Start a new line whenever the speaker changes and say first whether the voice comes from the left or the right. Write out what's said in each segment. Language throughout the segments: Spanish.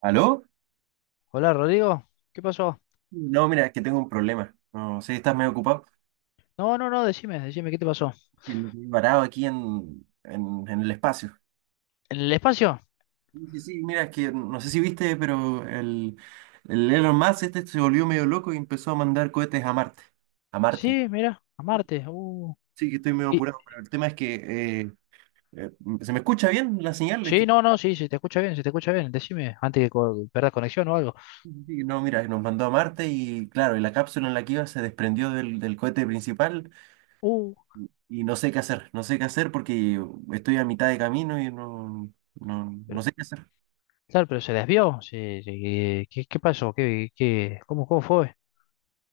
right: ¿Aló?
left: Hola, Rodrigo. ¿Qué pasó?
right: No, mira, es que tengo un problema. No sé, estás medio ocupado.
left: No, no, no, decime, decime, ¿qué te pasó?
right: Que me quedé varado aquí en el espacio.
left: ¿En el espacio?
right: Sí, sí, sí, mira, es que no sé si viste, pero el Elon Musk este se volvió medio loco y empezó a mandar cohetes a Marte. A Marte.
left: Sí, mira, a Marte.
right: Sí, que estoy medio
left: Y,
right: apurado, pero el tema es que eh, eh, se me escucha bien la señal. Es
left: sí,
right: que,
left: no, no, sí, sí, te escucha bien, se te escucha bien. Decime, antes que perdas conexión o algo.
right: sí, sí, sí, no, mira, nos mandó a Marte y claro, y la cápsula en la que iba se desprendió del cohete principal.
left: Uh,
right: Y no sé qué hacer, no sé qué hacer porque estoy a mitad de camino y no
left: pero,
right: sé qué hacer.
left: claro, pero se desvió. Sí, sí, qué pasó? Cómo fue?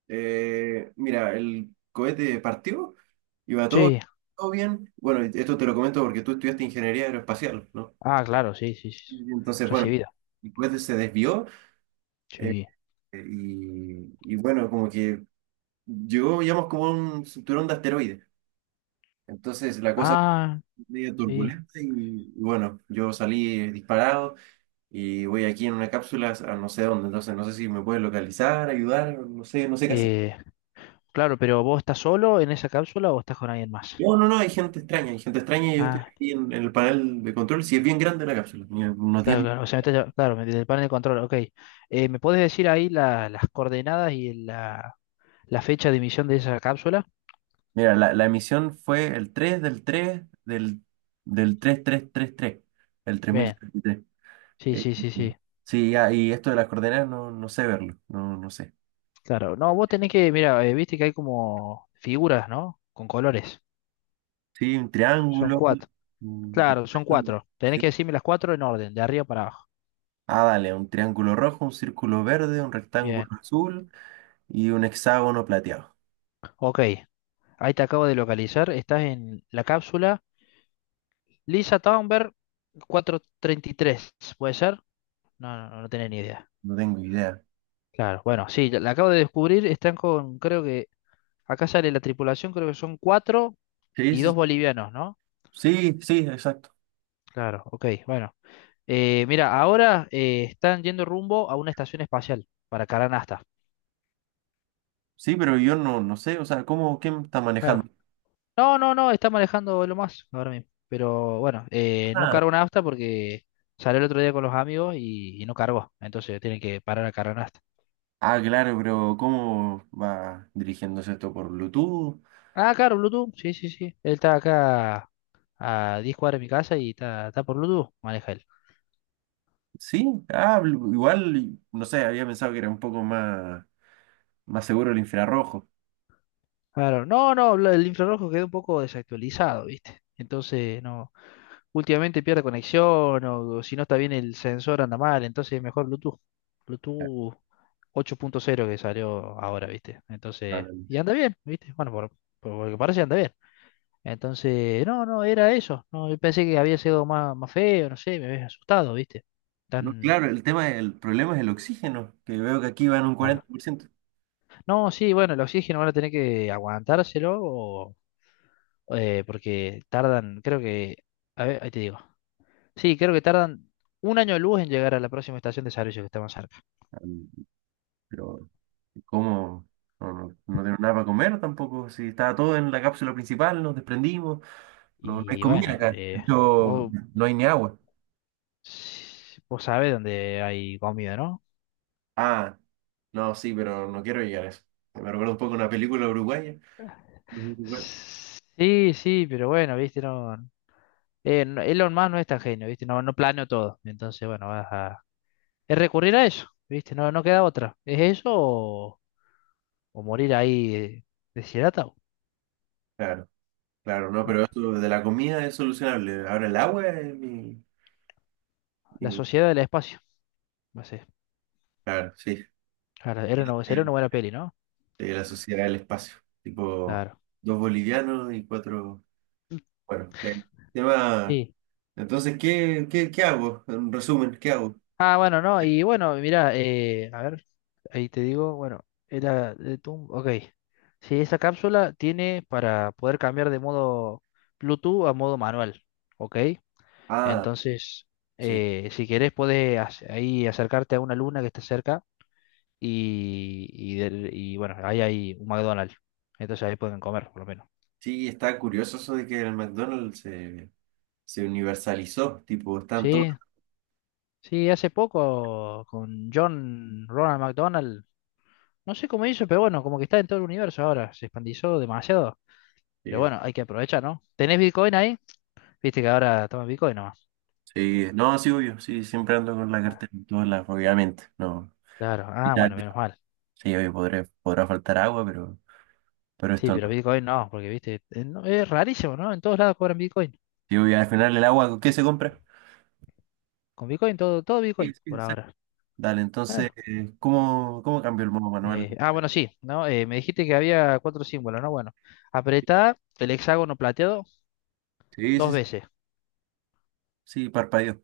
right: Mira, el cohete partió, iba todo,
left: Sí.
right: todo bien. Bueno, esto te lo comento porque tú estudiaste ingeniería aeroespacial, ¿no?
left: Ah, claro, sí, sí, sí.
right: Y entonces, bueno,
left: Recibida.
right: el cohete se desvió, eh,
left: Sí.
right: y bueno, como que llegó, digamos, como a un cinturón de asteroides. Entonces la cosa
left: Ah,
right: medio
left: sí.
right: turbulenta y bueno, yo salí disparado. Y voy aquí en una cápsula a no sé dónde, entonces no sé si me pueden localizar, ayudar, no sé, no sé qué hacer.
left: Eh, claro, pero ¿vos estás solo en esa cápsula o estás con alguien más?
right: No, no, no, hay gente extraña y yo estoy
left: Ah.
right: aquí en el panel de control, si es bien grande la cápsula, mira, unos diez.
left: Claro, claro, o sea, claro, desde el panel de control, ok. ¿Me puedes decir ahí las coordenadas y la fecha de emisión de esa cápsula?
right: Mira, la emisión fue el tres del 3 del tres tres tres tres, el
left: Bien,
right: 3033.
left: sí,
right: Eh,
left: sí, sí,
right: eh,
left: sí,
right: sí, ah, y esto de las coordenadas no, no sé verlo, no, no sé.
left: claro. No, vos tenés que, mira, viste que hay como figuras, ¿no? Con colores.
right: Sí, un
left: Son
right: triángulo,
left: cuatro.
right: un
left: Claro, son
right: rectángulo,
left: cuatro. Tenés
right: sí.
left: que decirme las cuatro en orden, de arriba para abajo.
right: Ah, dale, un triángulo rojo, un círculo verde, un rectángulo
left: Bien,
right: azul. Y un hexágono plateado.
left: ok. Ahí te acabo de localizar. Estás en la cápsula Lisa Thunberg 433, ¿puede ser? No, no, no tenía ni idea.
right: No tengo idea.
left: Claro, bueno, sí, la acabo de descubrir, están con, creo que, acá sale la tripulación, creo que son cuatro
right: Sí,
left: y
right: sí,
left: dos bolivianos, ¿no?
right: sí, sí, exacto.
left: Claro, ok, bueno. Mira, ahora están yendo rumbo a una estación espacial para Caranasta.
right: Sí, pero yo no, no sé, o sea, ¿cómo, quién está
left: Claro.
right: manejando?
left: No, no, no, está manejando lo más ahora mismo. Pero bueno, no
right: Ah,
left: cargó nafta porque salió el otro día con los amigos y, no cargó. Entonces tienen que parar a cargar Caranasta.
right: ah, claro, pero ¿cómo va dirigiéndose esto por Bluetooth?
left: Ah, claro, Bluetooth, sí, sí, sí. Él está acá a 10 cuadras de mi casa y está, por Bluetooth, maneja él.
right: Sí, igual, no sé, había pensado que era un poco más, más seguro el infrarrojo.
left: Claro, no, no, el infrarrojo quedó un poco desactualizado, ¿viste? Entonces, no, últimamente pierde conexión o, si no está bien el sensor anda mal, entonces mejor Bluetooth.
right: Ya,
left: Bluetooth 8.0 que salió ahora, ¿viste? Entonces,
right: claro.
left: y anda bien, ¿viste? Bueno, por lo que parece anda bien. Entonces, no, no, era eso. No, yo pensé que había sido más, más feo, no sé, me había asustado, ¿viste?
right: No,
left: Tan,
right: claro, el tema, el problema es el oxígeno, que veo que aquí van un cuarenta
left: claro.
right: por ciento
left: No, sí, bueno, el oxígeno van a tener que aguantárselo o porque tardan, creo que, a ver, ahí te digo. Sí, creo que tardan un año de luz en llegar a la próxima estación de servicio que está más cerca.
right: Pero, ¿cómo? No, no, no tenemos nada para comer tampoco. Si estaba todo en la cápsula principal, nos desprendimos. No, no hay
left: Y
right: comida
left: bueno,
right: acá. De hecho,
left: vos,
right: no hay ni agua.
left: vos sabés dónde hay comida, ¿no?
right: Ah, no, sí, pero no quiero llegar a eso. Me recuerda un poco una película uruguaya. Los uruguayos.
left: Sí, sí, pero bueno, viste, no, Elon Musk no es tan genio, viste, no, no planeó todo. Entonces, bueno, vas a es recurrir a eso, viste, no, no queda otra. ¿Es eso o, morir ahí deshidratado?
right: Claro, claro, no, pero
left: Bueno,
right: eso de la comida es solucionable. Ahora el agua es mi,
left: la
right: mi-
left: sociedad del espacio, no sé.
right: Claro, sí.
left: Claro, era una, sería una buena peli, ¿no?
right: Sí, la sociedad del espacio. Tipo,
left: Claro,
right: dos bolivianos y cuatro. Bueno, el tema.
left: sí.
right: Entonces, ¿qué, qué, qué hago? En resumen, ¿qué hago?
left: Ah, bueno, no, y bueno, mira, a ver, ahí te digo, bueno, era de Tum, ok. Sí, esa cápsula tiene para poder cambiar de modo Bluetooth a modo manual, ok.
right: Ah,
left: Entonces,
right: sí.
left: si querés, podés ahí acercarte a una luna que está cerca y bueno, ahí hay un McDonald's. Entonces ahí pueden comer, por lo menos.
right: Sí, está curioso eso de que el McDonald's se, se universalizó, tipo, están todos.
left: Sí, sí, hace poco con John Ronald McDonald. No sé cómo hizo, pero bueno, como que está en todo el universo ahora. Se expandizó demasiado.
right: Sí,
left: Pero bueno, hay que aprovechar, ¿no? ¿Tenés Bitcoin ahí? Viste que ahora toma Bitcoin nomás.
right: sí, no, sí, obvio, sí, siempre ando con la cartera en todos lados, obviamente, no.
left: Claro. Ah,
right: Vital.
left: bueno, menos mal.
right: Sí, obvio, podré, podrá faltar agua, pero
left: Sí,
right: esto
left: pero
right: no.
left: Bitcoin no, porque viste, es rarísimo, ¿no? En todos lados cobran Bitcoin.
right: Sí, obvio, al final el agua, ¿qué se compra?
left: Con Bitcoin, todo
right: Sí,
left: Bitcoin
right: sí,
left: por
right: exacto.
left: ahora.
right: Dale, entonces,
left: Claro.
right: ¿cómo, cómo cambió el modo manual?
left: Bueno, sí, ¿no? Me dijiste que había cuatro símbolos, ¿no? Bueno, apretá el hexágono plateado
right: Sí, sí,
left: dos
right: sí,
left: veces.
right: sí, parpadeó.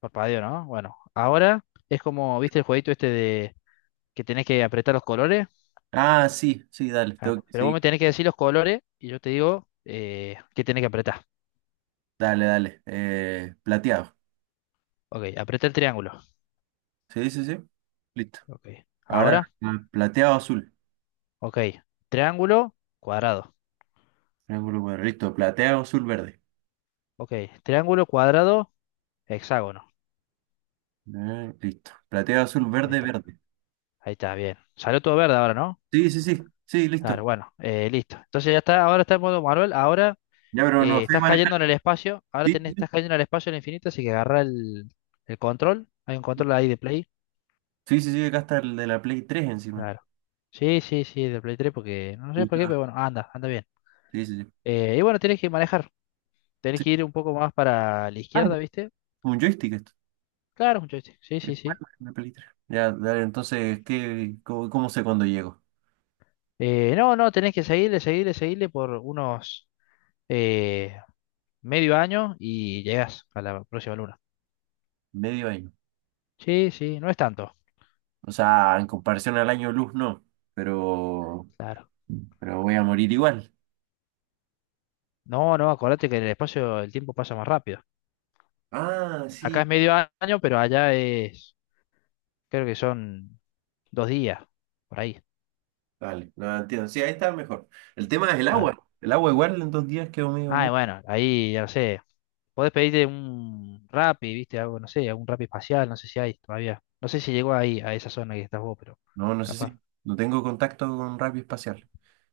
left: Parpadeo, ¿no? Bueno, ahora es como, ¿viste el jueguito este de que tenés que apretar los colores?
right: Ah, sí, sí, dale, tengo
left: Claro.
right: que
left: Pero vos
right: seguir.
left: me tenés que decir los colores y yo te digo qué tenés que apretar.
right: Dale, dale. Plateado.
left: Ok, apreté el triángulo.
right: Sí, sí, sí. Listo.
left: Ok.
right: Ahora,
left: Ahora,
right: ah, plateado azul.
left: ok. Triángulo, cuadrado.
right: Triángulo cuadrado. Listo. Plateado azul verde.
left: Ok. Triángulo, cuadrado, hexágono.
right: Listo. Plateado azul
left: Ahí
right: verde
left: está.
right: verde.
left: Ahí está, bien. Salió todo verde ahora, ¿no?
right: Sí, sí, sí. Sí,
left: Claro,
right: listo.
left: bueno, listo. Entonces ya está, ahora está en modo Marvel. Ahora
right: Ya, pero no sé
left: estás
right: manejar.
left: cayendo en el espacio. Ahora
right: Sí,
left: tenés,
right: sí, sí.
left: estás cayendo en el espacio en el infinito, así que agarra el, control. Hay un control ahí de Play.
right: Sí, sí, sí, acá está el de la Play 3 encima.
left: Claro. Sí, sí, sí, de Play 3, porque no
right: ¿Te
left: sé por qué,
right: gusta?
left: pero bueno, anda bien.
right: Sí, sí, sí.
left: Y bueno, tienes que manejar. Tenés
right: Sí.
left: que ir un poco más para la
right: Ah, ya,
left: izquierda, ¿viste?
right: un joystick esto.
left: Claro, es un joystick. Sí, sí,
right: El
left: sí.
right: cuadro de la Play 3. Ya, dale. Entonces, ¿qué, cómo, cómo sé cuándo llego?
left: No, no, tenés que seguirle, seguirle, seguirle por unos eh, medio año y llegás a la próxima luna.
right: Medio año.
left: Sí, sí, no es tanto.
right: O sea, en comparación al año luz, no. Pero,
left: Claro.
right: pero voy a morir igual.
left: No, no, acordate que en el espacio el tiempo pasa más rápido.
right: Ah,
left: Acá es
right: sí.
left: medio año, pero allá es, creo que son dos días, por ahí.
right: Vale, no entiendo. Sí, ahí está mejor. El tema es el agua.
left: Claro.
right: El agua igual en dos días quedó medio...
left: Ah, y
right: mu-
left: bueno, ahí ya no sé. Podés pedirte un Rappi, ¿viste? Algo, no sé, algún Rappi espacial, no sé si hay todavía. No sé si llegó ahí, a esa zona que estás vos, pero
right: No, no sé
left: capaz.
right: si... No tengo contacto con radio espacial.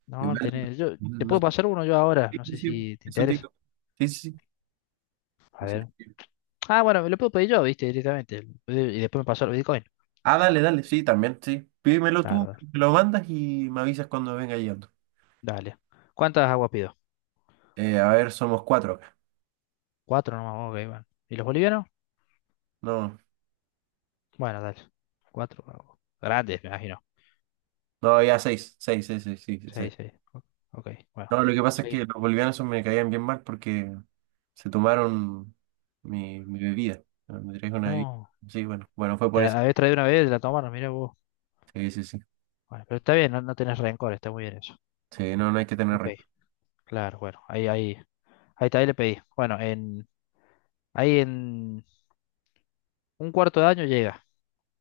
left: No, no
right: Igual...
left: tenés. Yo, te
right: No
left: puedo
right: sé.
left: pasar uno yo ahora,
right: Sí,
left: no
right: sí,
left: sé
right: sí,
left: si te
right: eso te
left: interesa.
right: digo. Sí, sí,
left: A
right: sí. Sí.
left: ver.
right: Sí.
left: Ah, bueno, me lo puedo pedir yo, ¿viste? Directamente. Y después me pasó el Bitcoin.
right: Ah, dale, dale. Sí, también, sí. Pídemelo
left: Claro,
right: tú,
left: dale.
right: me lo mandas y me avisas cuando venga llegando.
left: Dale. ¿Cuántas aguas pido?
right: A ver, somos cuatro acá.
left: Cuatro nomás, ok, bueno. ¿Y los bolivianos?
right: No,
left: Bueno, dale. Cuatro aguas. Grandes, me imagino.
right: no, ya seis. Seis, seis, seis, sí, sí, seis.
left: Seis, seis. Ok, bueno.
right: No, lo que pasa es que
left: Sí.
right: los bolivianos esos me caían bien mal porque se tomaron mi bebida. ¿No? Me trajeron una bebida.
left: No.
right: Sí, bueno, bueno, fue por
left: Te
right: eso.
left: habías traído una vez, la tomaron, mira vos.
right: Sí, sí, sí.
left: Bueno, pero está bien, no, no tenés rencor, está muy bien eso.
right: Sí, no, no hay que tener
left: Ok,
right: rencor.
left: claro, bueno, ahí también le pedí. Bueno, ahí en un cuarto de año llega.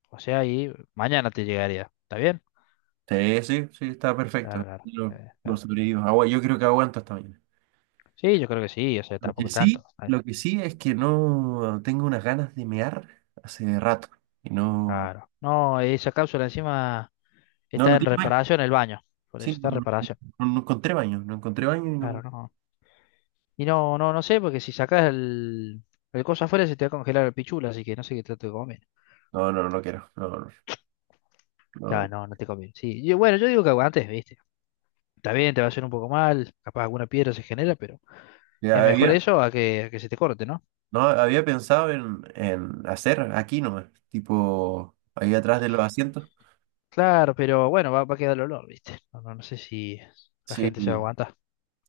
left: O sea, ahí mañana te llegaría. ¿Está bien?
right: Sí, sí, sí, está perfecto.
left: Claro, claro.
right: Lo
left: Claro.
right: sobrevivo. Agua, yo creo que aguanto hasta mañana.
left: Sí, yo creo que sí, o sea, tampoco es tanto.
right: Lo que sí es que no tengo unas ganas de mear hace rato. Y no,
left: Claro. No, esa cápsula encima
right: no,
left: está
right: no
left: en
right: tiene baño.
left: reparación el baño. Por
right: Sí,
left: eso está
right: no,
left: en
right: no-
left: reparación.
right: no no encontré baño, no encontré baño y
left: Claro,
right: no.
left: no. Y no, no, no sé, porque si sacas el, cosa afuera se te va a congelar el pichula, así que no sé qué trato de comer.
right: No, no, no quiero. No, no,
left: Ya,
right: no.
left: no, no te conviene. Sí, yo bueno, yo digo que aguantes, ¿viste? Está bien, te va a hacer un poco mal, capaz alguna piedra se genera, pero. Es
right: Ya,
left: mejor
right: había,
left: eso a que, se te corte, ¿no?
right: no, había pensado en hacer aquí nomás, tipo ahí atrás de los asientos.
left: Claro, pero bueno, va a quedar el olor, ¿viste? No, no, no sé si la gente se va a
right: Sí,
left: aguantar.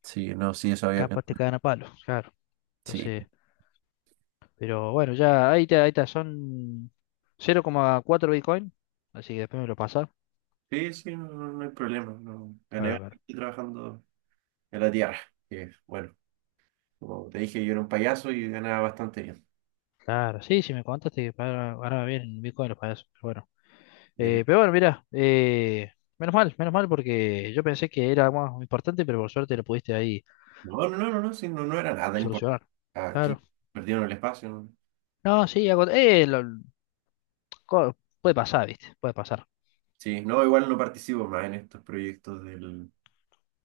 right: sí, no, sí, eso había
left: Capaz te
right: pensado.
left: cagan a palo, claro.
right: Sí.
left: Entonces, pero bueno, ya ahí está, son 0,4 Bitcoin. Así que después me lo pasa.
right: Sí, sí, no, no- no hay problema. No. Gané
left: Claro, claro.
right: bastante trabajando en la tierra. Que, bueno, como te dije, yo era un payaso y ganaba bastante bien.
left: Claro, sí, si me contaste que ganaba bien en Bitcoin los payasos.
right: Bien.
left: Pero bueno, mira, menos mal porque yo pensé que era más importante, pero por suerte lo pudiste ahí
right: No, no, no, no, no, sí, no, no era nada importante.
left: solucionar.
right: Aquí
left: Claro.
right: perdieron el espacio. ¿No?
left: No, sí, hago, co- puede pasar, ¿viste? Puede pasar.
right: Sí, no, igual no participo más en estos proyectos del,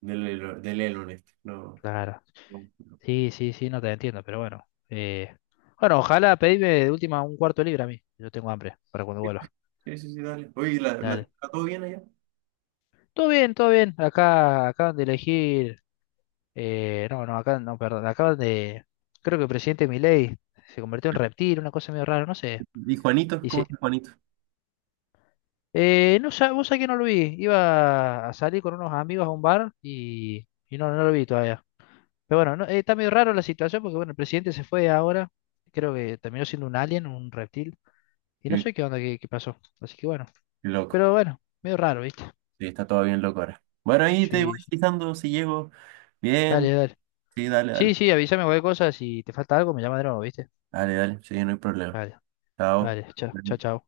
right: del, del Elon este. No.
left: Claro.
right: No. No.
left: Sí, sí, sí, no te entiendo, pero bueno. Bueno, ojalá pedime de última un cuarto de libra a mí. Yo tengo hambre para cuando vuelva.
right: Sí, sí, sí, dale. Oye, ¿la, la,
left: Dale.
right: está todo bien allá?
left: Todo bien, todo bien. Acá acaban de elegir. No, no, acá no, perdón. Acaban de. Creo que el presidente Milei se convirtió en reptil, una cosa medio rara, no sé.
right: ¿Y Juanito? ¿Cómo
left: Dice.
right: está Juanito?
left: No, vos sabés que no lo vi. Iba a salir con unos amigos a un bar y, no, no lo vi todavía. Pero bueno, no, está medio raro la situación porque bueno, el presidente se fue ahora. Creo que terminó siendo un alien, un reptil. Y no
right: Qué,
left: sé qué onda, qué pasó. Así que bueno.
right: qué loco.
left: Pero bueno, medio raro, ¿viste?
right: Sí, está todo bien loco ahora. Bueno, ahí te voy
left: Sí, sí.
right: avisando si llego. Bien.
left: Dale, dale.
right: Sí, dale,
left: Sí,
right: dale.
left: sí, avísame cualquier cosa. Si te falta algo, me llama de nuevo, ¿viste?
right: Dale, dale. Sí, no hay problema.
left: Dale,
right: Chao.
left: dale. Chao, chao, chao.